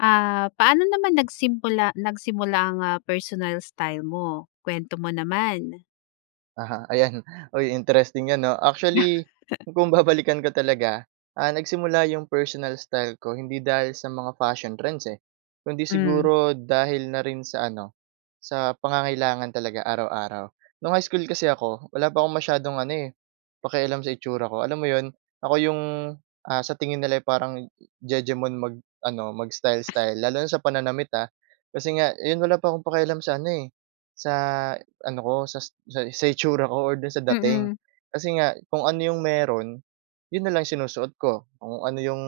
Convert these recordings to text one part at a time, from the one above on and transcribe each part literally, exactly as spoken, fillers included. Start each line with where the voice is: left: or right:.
left: Ah, paano naman nagsimpula nagsimula ang, ah, personal style mo, kwento mo naman?
right: Aha, ayan. Uy, interesting yan 'no. Actually, kung babalikan ko talaga, ah, nagsimula yung personal style ko hindi dahil sa mga fashion trends, eh. Kung hindi
left: Hmm.
right: siguro dahil na rin sa ano, sa pangangailangan talaga araw-araw. Noong high school kasi ako, wala pa akong masyadong ano, eh, pakialam sa itsura ko alam mo 'yon. Ako yung, ah, sa tingin nila'y parang jejemon mag-ano, mag-style-style lalo na sa pananamit, ha. Kasi nga, 'yon wala pa akong pakialam sa ano, eh, sa ano ko, sa sa itsura ko or doon sa dating.
left: Mm.
right: Kasi nga kung ano yung mayro'n, 'yon na lang sinusuot ko. Kung ano yung,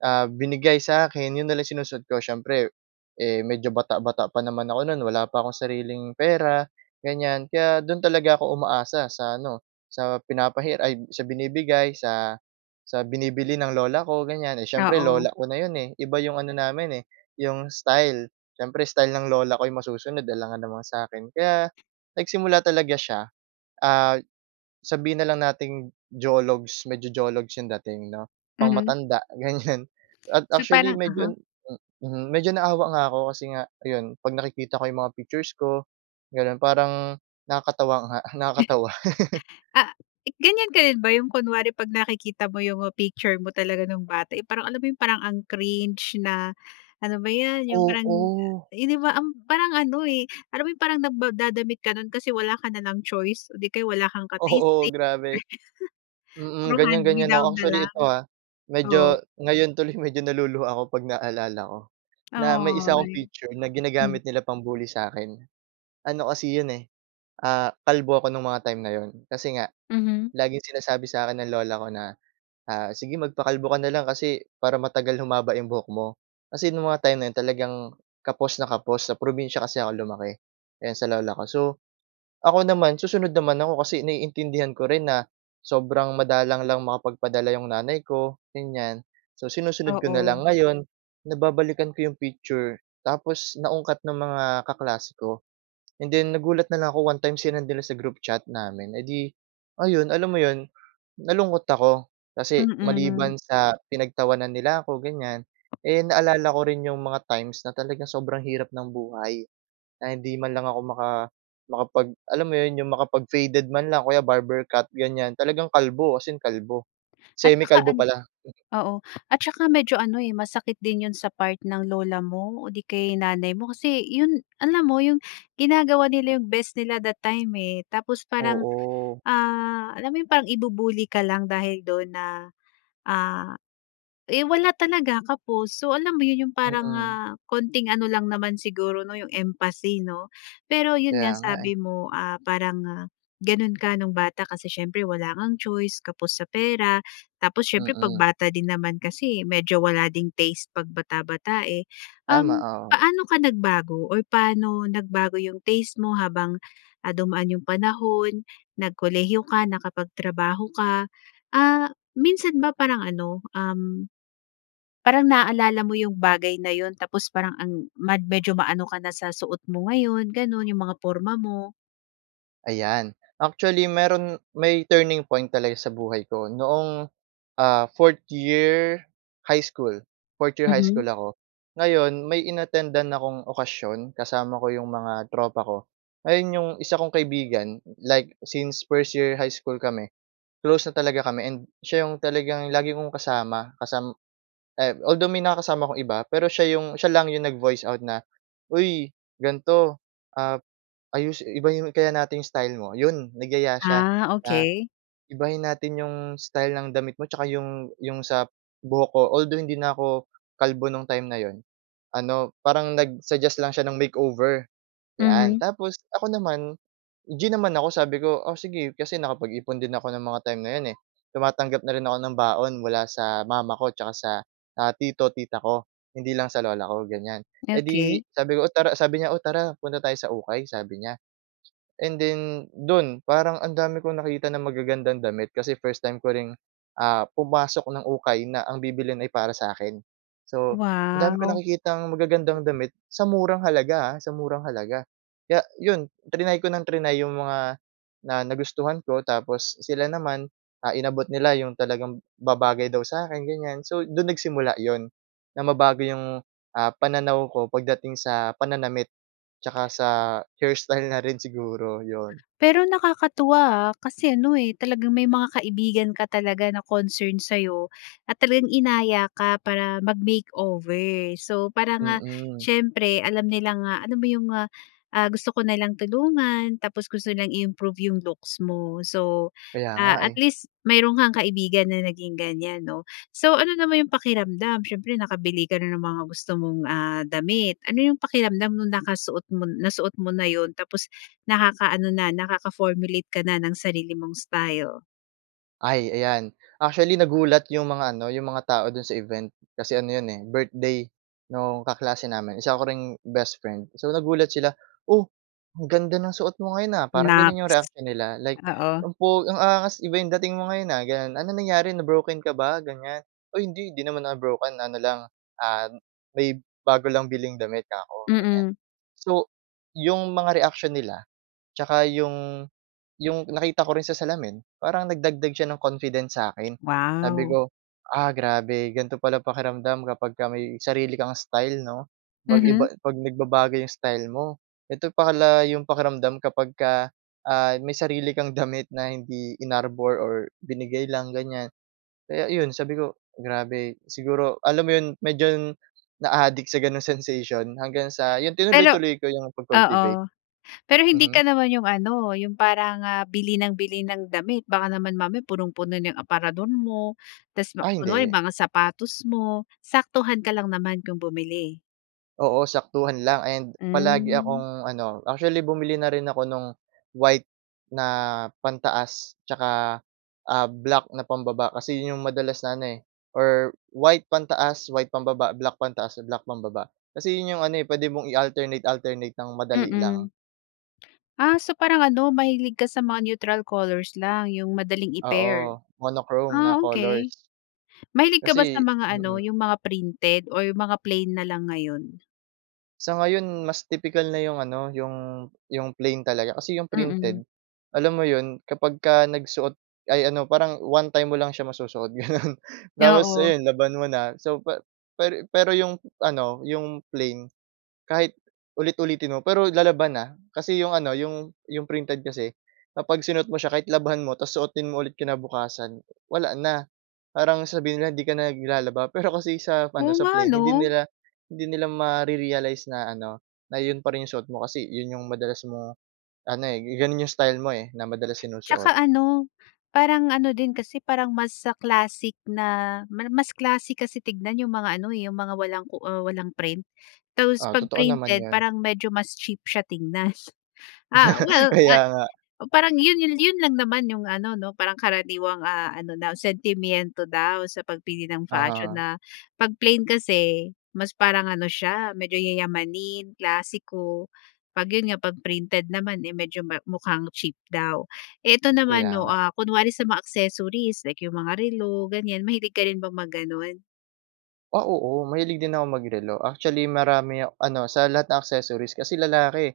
right: ah, binigay sa akin, 'yon na lang sinusuot ko. Siyempre, eh, medyo bata-bata pa naman ako noon wala pa akong sariling pera, ganyan. Kaya doon talaga ako umaasa sa ano sa pinapahiram ay sa binibigay, sa sa binibili ng lola ko, ganyan. Eh siyempre
left: Oo.
right: lola ko na 'yon, eh, iba yung ano namin, eh, yung style. Siyempre style ng lola ko yung masusunod, alangan naman sa akin. Kaya nagsimula talaga siya, ah, sabihin na lang nating jologs, medyo jologs yung dating 'no, pang
left: Hmm.
right: matanda ganyan at
left: So,
right: actually
left: parang aha.
right: medyo mhm, medyo naawa nga ako kasi nga 'yon 'pag nakikita ko yung mga pictures ko, gano'n parang nakakatawa nga, nakakatawa.
left: Ah, ganyan ka rin ba yung kunwari 'pag nakikita mo yung picture mo talaga nung bata, eh, parang alam mo yung parang ang cringe na ano ba yan yung parang
right: Oo.
left: hindi ba ang parang ano, eh, alam mo yung parang nagdadamit ka noon kasi wala ka nalang choice o 'di kaya wala kang
right: Oo,
left: ka-taste-taste.
right: grabe.
left: Puro
right: Mm, ganyan-ganyan
left: hand-me-down
right: ako.
left: na
right: Actually
left: lang.
right: ito ha,
left: Oo.
right: medyo ngayon tuloy medyo naluluha ako kapag naalala ko na may isa akong
left: Ay,
right: picture na ginagamit
left: hmm.
right: nila pang bully sa akin. Ano kasi 'yon, eh, ah, kalbo ako nung mga time na 'yon. Kasi nga
left: Mhm.
right: laging sinasabi sa akin ng lola ko na, ah, "Sige magpakalbo ka na lang kasi para matagal humaba yung buhok mo." Kasi nung mga time na 'yon talagang kapos na kapos. Sa probinsya kasi ako lumaki, yan sa lola ko. So, ako naman susunod naman ako kasi naiintindihan ko rin na sobrang madalang lang makapagpadala yung nanay ko, ganyan. So, sinusunod ko na
left: Oo.
right: lang. Ngayon, nababalikan ko yung picture, tapos naungkat ng mga kaklase ko, and then nagulat na lang ako one time sinend nila sa group chat namin. Edi ayun, alam mo 'yon nalungkot ako kasi
left: Mm.
right: maliban sa pinagtawanan nila ako ganyan, eh, naalala ko rin yung mga times na talagang sobrang hirap ng buhay na hindi man lang ako maka makapag alam mo yon, yung makapag-faded man lang o kaya barber cut ganyan. Talagang kalbo as in kalbo,
left: At saka
right: semi-kalbo
left: ano
right: pala.
left: oo. At saka medyo ano, eh, masakit din yon sa part ng lola mo o 'di kaya nanay mo kasi yon alam mo yung ginagawa nila yung best nila that time, eh, tapos parang,
right: Oo.
left: ah, alam mo yung parang i-bu-bully ka lang dahil do'n na, ah eh, wala talaga kapos. So, alam mo yon yung parang,
right: Mm.
left: ah, konting ano lang naman siguro 'no yung empathy 'no. Pero yon
right: Kaya
left: nga
right: nga, eh.
left: sabi mo, ah, parang ganon ka nung bata kasi siyempre wala ngang choice, kapos sa pera tapos siyempre 'pag
right: Mm.
left: bata din naman kasi medyo wala ding taste 'pag bata-bata, eh.
right: Tama,
left: Uhm,
right: oo.
left: paano ka nagbago or paano nagbago yung taste mo habang, ah, dumaan yung panahon, nag-kolehiyo ka, naka-pagtrabaho ka? Ah, minsan ba parang ano, uhm, parang naaalala mo yung bagay na yon tapos parang ang mad medyo maano ka na sa suot mo ngayon gano'n, yung mga porma mo?
right: Ayan, actually meron may turning point talaga sa buhay ko, noong, ah, fourth-year high school, fourth-year high school
left: Mhm.
right: ako. Ngayon, may in-attendan akong okasyon kasama ko 'yong mga tropa ko. Ngayon, 'yong isa kong kaibigan, like since first-year high school kami, close na talaga kami, and siya 'yong talagang lagi kong kasama kasam ay although may nakakasama akong iba, pero siya 'yong, siya lang 'yong nag-voice out na, "Uy, ganito, ap ayusi ibahin kaya natin yung style mo?" Yon, nagyaya siya
left: Ah,
right: na,
left: okey.
right: "Ibahin natin 'yong style ng damit mo tsaka 'yong" 'yong sa buhok ko, although hindi na 'ko kalbo no'ng time na 'yon. Ano, parang nag-suggest lang siya ng makeover, 'yan.
left: Mhm.
right: Tapos ako naman, G naman ako, sabi ko, "Oh, sige." Kasi nakapag-ipon din ako ng mga time na 'yon, eh. Tumatanggap na rin ako ng baon mula sa mama ko tsaka sa, ah, tito, tita ko, hindi lang sa lola ko, ganyan. Eh 'di,
left: Okey.
right: sabi ko, "Oh, tara", sabi niya, "Oh, tara punta tayo sa ukay." Sabi niya and then, do’n, parang ang dami kong nakita na magagandang damit, kasi first time ko ring, ah, pumasok ng ukay na ang bibilhin ay para sa 'kin. So, ang dami kong
left: Wow.
right: nakikitang magagandang damit sa murang halaga, ah, sa murang halaga. Kaya 'yon, triny ko ng triny 'yong mga na nagustuhan ko tapos sila naman, ah, inabot nila 'yong talagang babagay daw sa akin, ganyan. So, doon nagsimula 'yon, na mabago 'yong, ah, pananaw ko pagdating sa pananamit, tsaka sa hairstyle na rin siguro, 'yon.
left: Pero nakakatuwa, ah, kasi ano, eh, talagang may mga kaibigan ka talaga na concerned sa 'yo at talagang inaya ka para mag-makeover. So, parang, ah,
right: Mm.
left: siyempre alam nila nga, alam mo 'yong, ah, ah, gusto ka nilang tulungan, tapos gusto nilang i-improve 'yong looks mo. So,
right: Kaya nga,
left: ah, at
right: eh.
left: least mayroon kang kaibigan na naging ganyan, 'no? So ano naman 'yong pakiramdam, siyempre, nakabili ka na ng mga gusto mong, ah, damit? Ano 'yong pakiramdam no'ng nakasuot mo nasuot mo na 'yon, tapos, nakaka-ano na, nakaka-formulate ka na ng sarili mong style?
right: Ay, ayan. Actually, nagulat yung mga ano, yung mga tao do'n sa event kasi ano 'yon eh birthday nung kaklase namin, isa ko ring best friend. So, nagulat sila, "Oh, ang ganda ng suot mo ngayon, ah." parang gano'n yung
left: Naks!
right: reaksyon nila like,
left: Oo.
right: "Ang pogi ang angas, iba yung dating mo ngayon, ah." gano'n. "Anong nangyari na-broken ka ba?" ganyan. "Ay, hindi hindi naman ako broken ano lang, ah, may bago lang biling damit." 'kako ganyan.
left: Mm.
right: So, yung mga reaksyon nila tsaka yung yung nakita ko rin sa salamin, parang nagdagdag siya ng confidence sa akin sabi
left: Wow.
right: ko, "Ah grabe ganito pala pakiramdam kapagka may sarili kang style 'no 'pag
left: Mhm.
right: iba 'pag nagbabago yung style mo, ito pala yung pakiramdam kapagka, ah, may sarili kang damit na hindi inarbor or binigay lang." ganyan. Kaya 'yon sabi ko, grabe, siguro, alam mo 'yon, medyo naadik sa 'ganong sensation hanggang sa yon,
left: Pero
right: tinuloy-tuloy ko yung pag-cultivate.
left: oo. Pero hindi
right: Mhm.
left: ka naman yung ano, yung parang, ah, bili ng bili ng damit? Baka naman mamaya punong-puno na yung aparador mo, tapos
right: Ah,
left: kunwari yung
right: hindi.
left: mga sapatos mo, saktuhan ka lang naman kung bumili?
right: Oo, saktuhan lang and palagi
left: Hmm.
right: akong ano, actually, bumili na rin ako no’ng white na pantaas, 'tsaka, ah, black na pambaba. Kasi 'yon 'yong madalas na ano, eh, or white pantaas, white pambaba, black pantaas, black pambaba. Kasi 'yon 'yong ano, eh, puwede mong i-alternate-alternate ng madali lang.
left: Mm. Ah, so parang ano, mahilig ka sa mga neutral colors lang, 'yong madaling i-pair?
right: Oo, monochrome na
left: Ah,
right: colors.
left: okay. Mahilig ka ba sa
right: Kasi
left: mga ano,
right: mm.
left: 'yong mga printed or mga plain na lang ngayon?
right: Sa ngayon, mas tipikal na 'yong ano, 'yong 'yong plain talaga. Kasi 'yong
left: Mm.
right: printed, alam mo 'yon, kapagka nagsuot ay, ano, parang one time mo lang siya masusuot, gano’n, tapos
left: Oo.
right: ayon, laban mo na. So, pa pero pero 'yong ano, 'yong plain, kahit ulit-ulitin mo, pero lalaban, ah, kasi 'yong ano, 'yong 'yong printed kasi, kapag sinuot mo siya, kahit labhan mo tapos suotin mo ulit kinabukasan, wala na, parang sabihin nila, 'di ka naglalaba. Pero kasi sa
left: Oo
right: ano, sa
left: nga,
right: plain, hindi
left: 'no?
right: nila hindi nila ma-rerealize na ano, na 'yon pa rin 'yong suot mo, kasi 'yon 'yong madalas mong ano, eh, gano'n 'yong style mo, eh, na madalas sinusuot.
left: 'Tsaka ano, parang ano din kasi, parang mas classic na, mar mas classic kasi tignan 'yong mga, ano, eh, 'yong mga walang ku ah, walang print. Tapos
right: Ah,
left: 'pag
right: totoo naman
left: printed
right: 'yon.
left: parang medyo mas cheap siya tignan. Ah, well,
right: Kaya
left: ay
right: nga.
left: o, parang 'yon 'yon 'yon lang naman 'yong ano, 'no, parang karaniwang, ah, ano na, sentimyento daw sa pagpili ng fashion
right: Uh-huh.
left: na, 'pag plain kasi, mas parang ano siya, medyo yayamanin, klasiko. 'Pag 'yon nga, 'pag printed naman, eh, medyo ma mukhang cheap daw. Eh, ito
right: Kaya
left: naman 'no,
right: nga.
left: ah, kunwari sa mga accessories, like 'yong mga relo, ganyan, mahilig ka rin bang mag gano'n?
right: Ah, oo mahilig din akong mag-relo. Actually, marami ak ano sa lahat ng accessories kasi lalaki,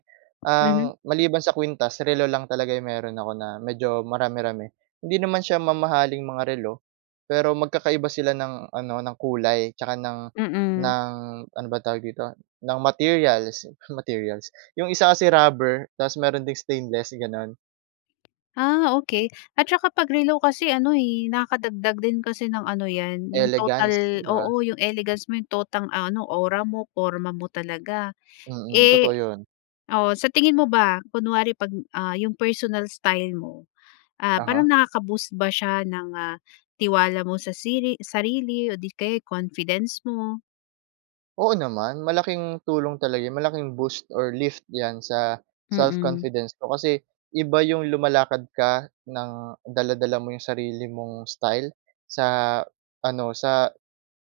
left: Mhm.
right: ang maliban sa kwintas relo lang talaga yung meron ako na, medyo marami-rami. Hindi naman siya mamahaling mga relo, pero magkakaiba sila ng ano, ng kulay 'tsaka ng
left: Mm.
right: ng ano ba tawag dito ng materials, materials 'yong isa kasi rubber tapos meron ding stainless gano'n.
left: Ah, okay, at tsaka 'pag relo kasi ano eh nakadagdag din kasi ng ano 'yan 'yong
right: Elegance,
left: total
right: 'di ba?
left: oo 'yong elegance mo 'yong totang, ah, ano aura mo, porma mo talaga.
right: Mm,
left: Eh,
right: totoo yun.
left: oo sa tingin mo ba kunwari 'pag, ah, 'yong personal style mo, ah, parang
right: Uh-huh.
left: nakaka-boost ba siya ng, ah, tiwala mo sa siri sarili o di kaya sa confidence mo?
right: Oo naman, malaking tulong talaga yu malaking boost or lift 'yan sa
left: Mm.
right: self-confidence ko. Kasi, iba 'yong lumalakad ka nang dala-dala mo 'yong sarili mong style, sa ano sa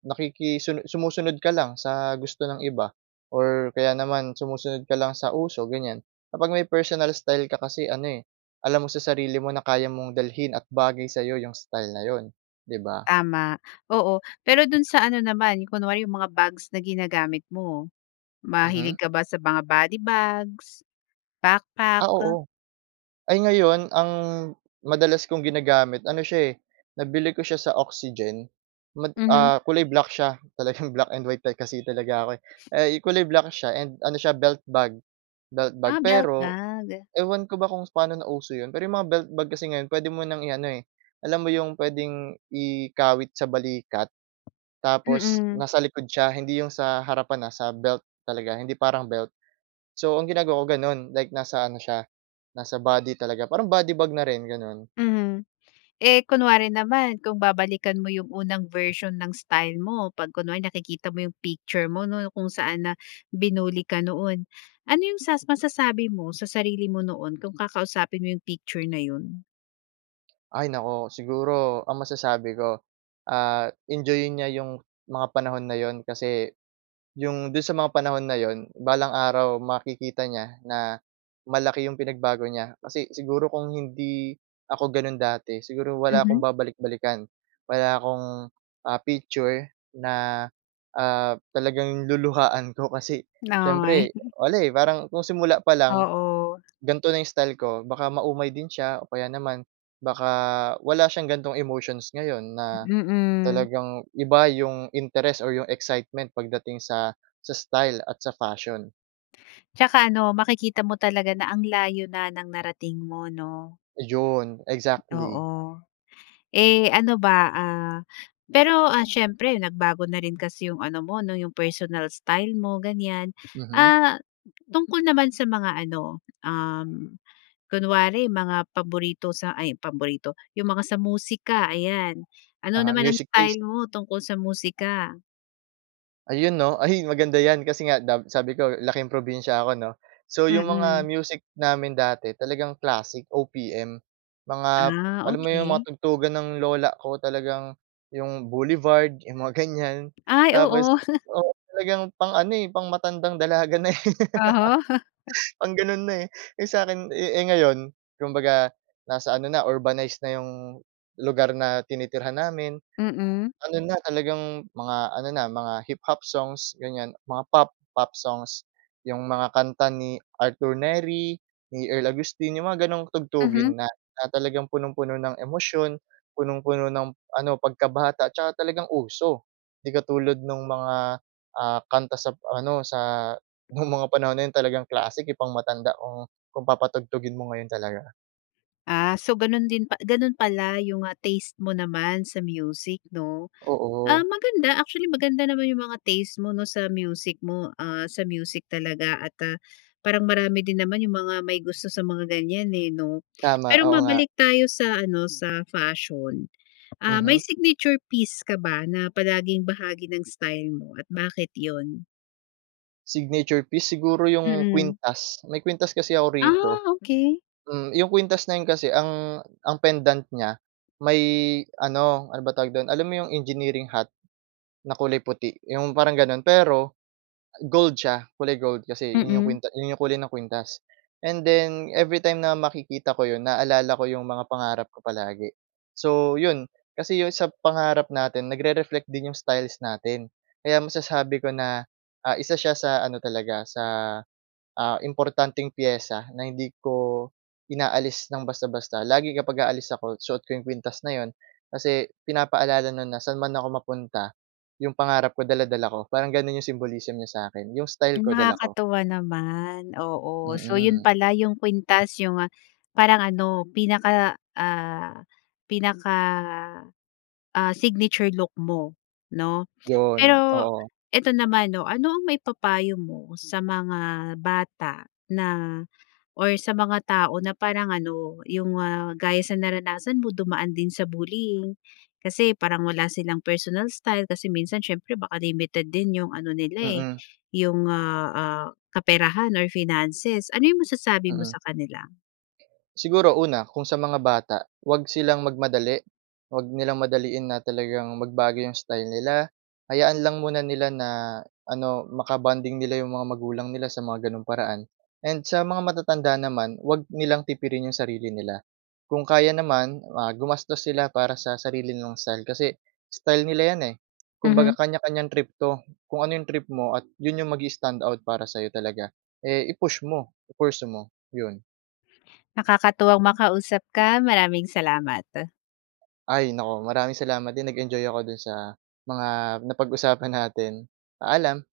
right: nakikisuno sumusunod ka lang sa gusto ng iba or kaya naman sumusunod ka lang sa uso, ganyan. Kapag may personal style ka kasi ano, eh, alam mo sa sarili mo na kaya mong dalhin at bagay sa 'yo 'yong style na 'yon, 'di ba?
left: Tama, oo. Pero dun sa ano naman, kunwari yung mga bags na ginagamit mo.
right: Mhm.
left: Mahilig ka ba sa mga body bags, backpack?
right: Ah, oo. Ay ngayon ang madalas kong ginagamit, ano siya, eh, nabili ko siya sa Oxygen mad
left: Mhm.
right: ah, kulay black siya. Talagang black and white type kasi talaga ako, eh. Eh, kulay black siya and ano siya belt bag. Belt bag,
left: Ah, belt
right: pero
left: bag.
right: ewan ko ba kung paano na uso 'yon, pero 'yong mga belt bag kasi ngayon puwede mo nang i-ano, eh, alam mo 'yong puwedeng ikawit sa balikat tapos
left: Mm.
right: nasa likod siya hindi 'yong sa harapan ha, sa belt talaga, hindi parang belt. So ang ginagawa ko gano'n like nasa ano siya nasa body talaga parang body bag na rin ganun.
left: Mhm. Eh, kunwari naman kung babalikan mo yung unang version ng style mo pag kunwari nakikita mo yung picture mo 'no, kung saan na binully ka noon. Ano yung sas masasabi mo sa sarili mo noon kung kakausapin mo yung picture na yun?
right: Ay, naku, siguro ang masasabi ko, ah, enjoyin niya 'yong mga panahon na 'yon kasi, 'yong do'n sa mga panahon na 'yon balang araw makikita niya na, malaki 'yong pinagbago niya kasi siguro kung hindi ako gano'n dati siguro wala akong
left: Mhm.
right: babalik-balikan. Wala akong, ah, picture na, ah, talagang luluhuhaan ko kasi
left: Nay
right: siyempre wala, eh, parang kung simula pa lang,
left: Oo.
right: ganito na style ko baka maumay din siya o kaya naman baka wala siyang ganitong emotions ngayon na,
left: Mm.
right: talagang iba yung interes o yung excitement pagdating sa, sa style at sa fashion.
left: 'Tsaka ano, makikita mo talaga na ang layo na ng narating mo, 'no.
right: 'Yon, exactly.
left: Oo. Eh, ano ba ah, pero, ah, siyempre nagbago na rin kasi yung ano mo 'no yung personal style mo, ganiyan.
right: Mhm.
left: Ah, tungkol naman sa mga ano, uhm, kunwari mga paborito sa ay, paborito. 'Yong mga sa musika, ayan. Ano
right: Uh-huh,
left: naman ang
right: music taste.
left: style mo tungkol sa musika?
right: Ayun 'no, ay, maganda 'yan kasi nga dab sabi ko laking probinsiya ako 'no. So, 'yong mga
left: Mm.
right: music namin dati talagang classic O-P-M. Mga,
left: Ah,
right: alam mo 'yong mga
left: okay.
right: tugtugan ng lola ko talagang 'yong Boulevard yung mga ganiyan.
left: Ay,
right: Tapos,
left: oo.
right: oo, talagang pang-ano, eh, pang matandang dalaga na, eh.
left: Oo.
right: Pang gano'n na, eh. Eh, sa'kin, eh eh, ngayon kumbaga nasa ano na urbanize na yung, lugar na tinitirhan namin.
left: Mm.
right: Ano na talagang mga ano na mga hip-hop songs ganiyan mga pop pop songs. 'Yong mga kanta ni Arthur Nery, ni Earl Augustin, yung mga ganong
left: Mhm.
right: tugtugin na, na talagang punong-puno ng emosyon, punong-puno ng ano pagkabata 'tsaka talagang uso. 'Di katulad nung mga, ah, kanta sa p ano sa, no'ng mga panahon na 'yon talagang classic, eh, pang-matanda kung kung papatugtugin mo ngayon talaga.
left: Ah, so, gano'n din pa gano'n pala yung, ah, taste mo naman sa music 'no? Ah,
right: Oo.
left: maganda, actually maganda naman yung mga taste mo 'no sa music mo, ah, sa music talaga at, ah, parang marami din naman yung mga may gusto sa mga ganyan, eh, 'no?
right: Tama,
left: Pero
right: oo nga.
left: mabalik tayo sa ano sa fashion, ah, may
right: Mhm.
left: signature piece ka ba na palaging bahagi ng style mo at bakit 'yon?
right: Signature piece, siguro, yung
left: Mm.
right: kwintas. May kwintas kasi ako rito.
left: Ah, okey.
right: Hmm, yung kuwintas na 'yon kasi ang ang pendant niya, may ano, ano ba tawag do’n, alam mo yung engineering hat na kulay puti, yung parang gano’n. Pero gold siya, kulay gold kasi, yun yung
left: Mm.
right: kwinta yun yung kulay ng kwintas. And then, everytime na makikita ko 'yon, naalala ko yung mga pangarap ko palagi. So 'yon, kasi yung sa pangarap natin, nagre-reflect din yung styles natin. Kaya masasabi ko na, ah, isa siya sa ano talaga, sa, ah, importanteng piyesa na hindi ko inaalis ng basta-basta. Lagi, kapag aalis ako, suot ko yung kwintas na 'yon, kasi pinapaalala no’n na saan man ako mapunta, yung pangarap ko, dala-dala ko. Parang gano’n yung symbolism niya sa akin, yung style
left: Hmm,
right: ko, dala ko.
left: nakakatuwa naman, oo. So, 'yon
right: Mm.
left: pala yung kwintas, yung parang ano, pinaka, ah, pinaka, ah, signature look mo, 'no?
right: 'Yon,
left: Pero
right: oo.
left: ito naman, 'no, ano ang maipapayo mo sa mga bata na, or sa mga tao na parang ano, yung, ah, gaya sa naranasan mo, dumaan din sa bullying, kasi parang wala silang personal style kasi minsan, siyempre baka limited din yung ano nila, eh,
right: Mm.
left: yung, ah, ah, kaperahan or finances, ano yung masasabi mo
right: Mm.
left: sa kanila?
right: Siguro una, kung sa mga bata, huwag silang magmadali, huwag nilang madaliin na talagang magbago yung style nila. Hayaan lang muna nila na, ano, maka-bonding nila yung mga magulang nila sa mga gano’ng paraan. And sa mga matatanda naman, huwag nilang tipirin yung sarili nila, kung kaya naman, ah, gumastos sila para sa sarili nilang style. Kasi style nila 'yan, eh, kumbaga,
left: Mhm.
right: kanya-kanyang trip 'to. Kung ano yung trip mo at 'yon yung mag-i-standout para sa'yo talaga, eh, i-push mo, i-pursue mo, 'yon.
left: Nakakatuwang makausap ka, maraming salamat.
right: Ay naku, maraming salamat din. Nag-enjoy ako do'n sa mga napag-usapan natin, paalam.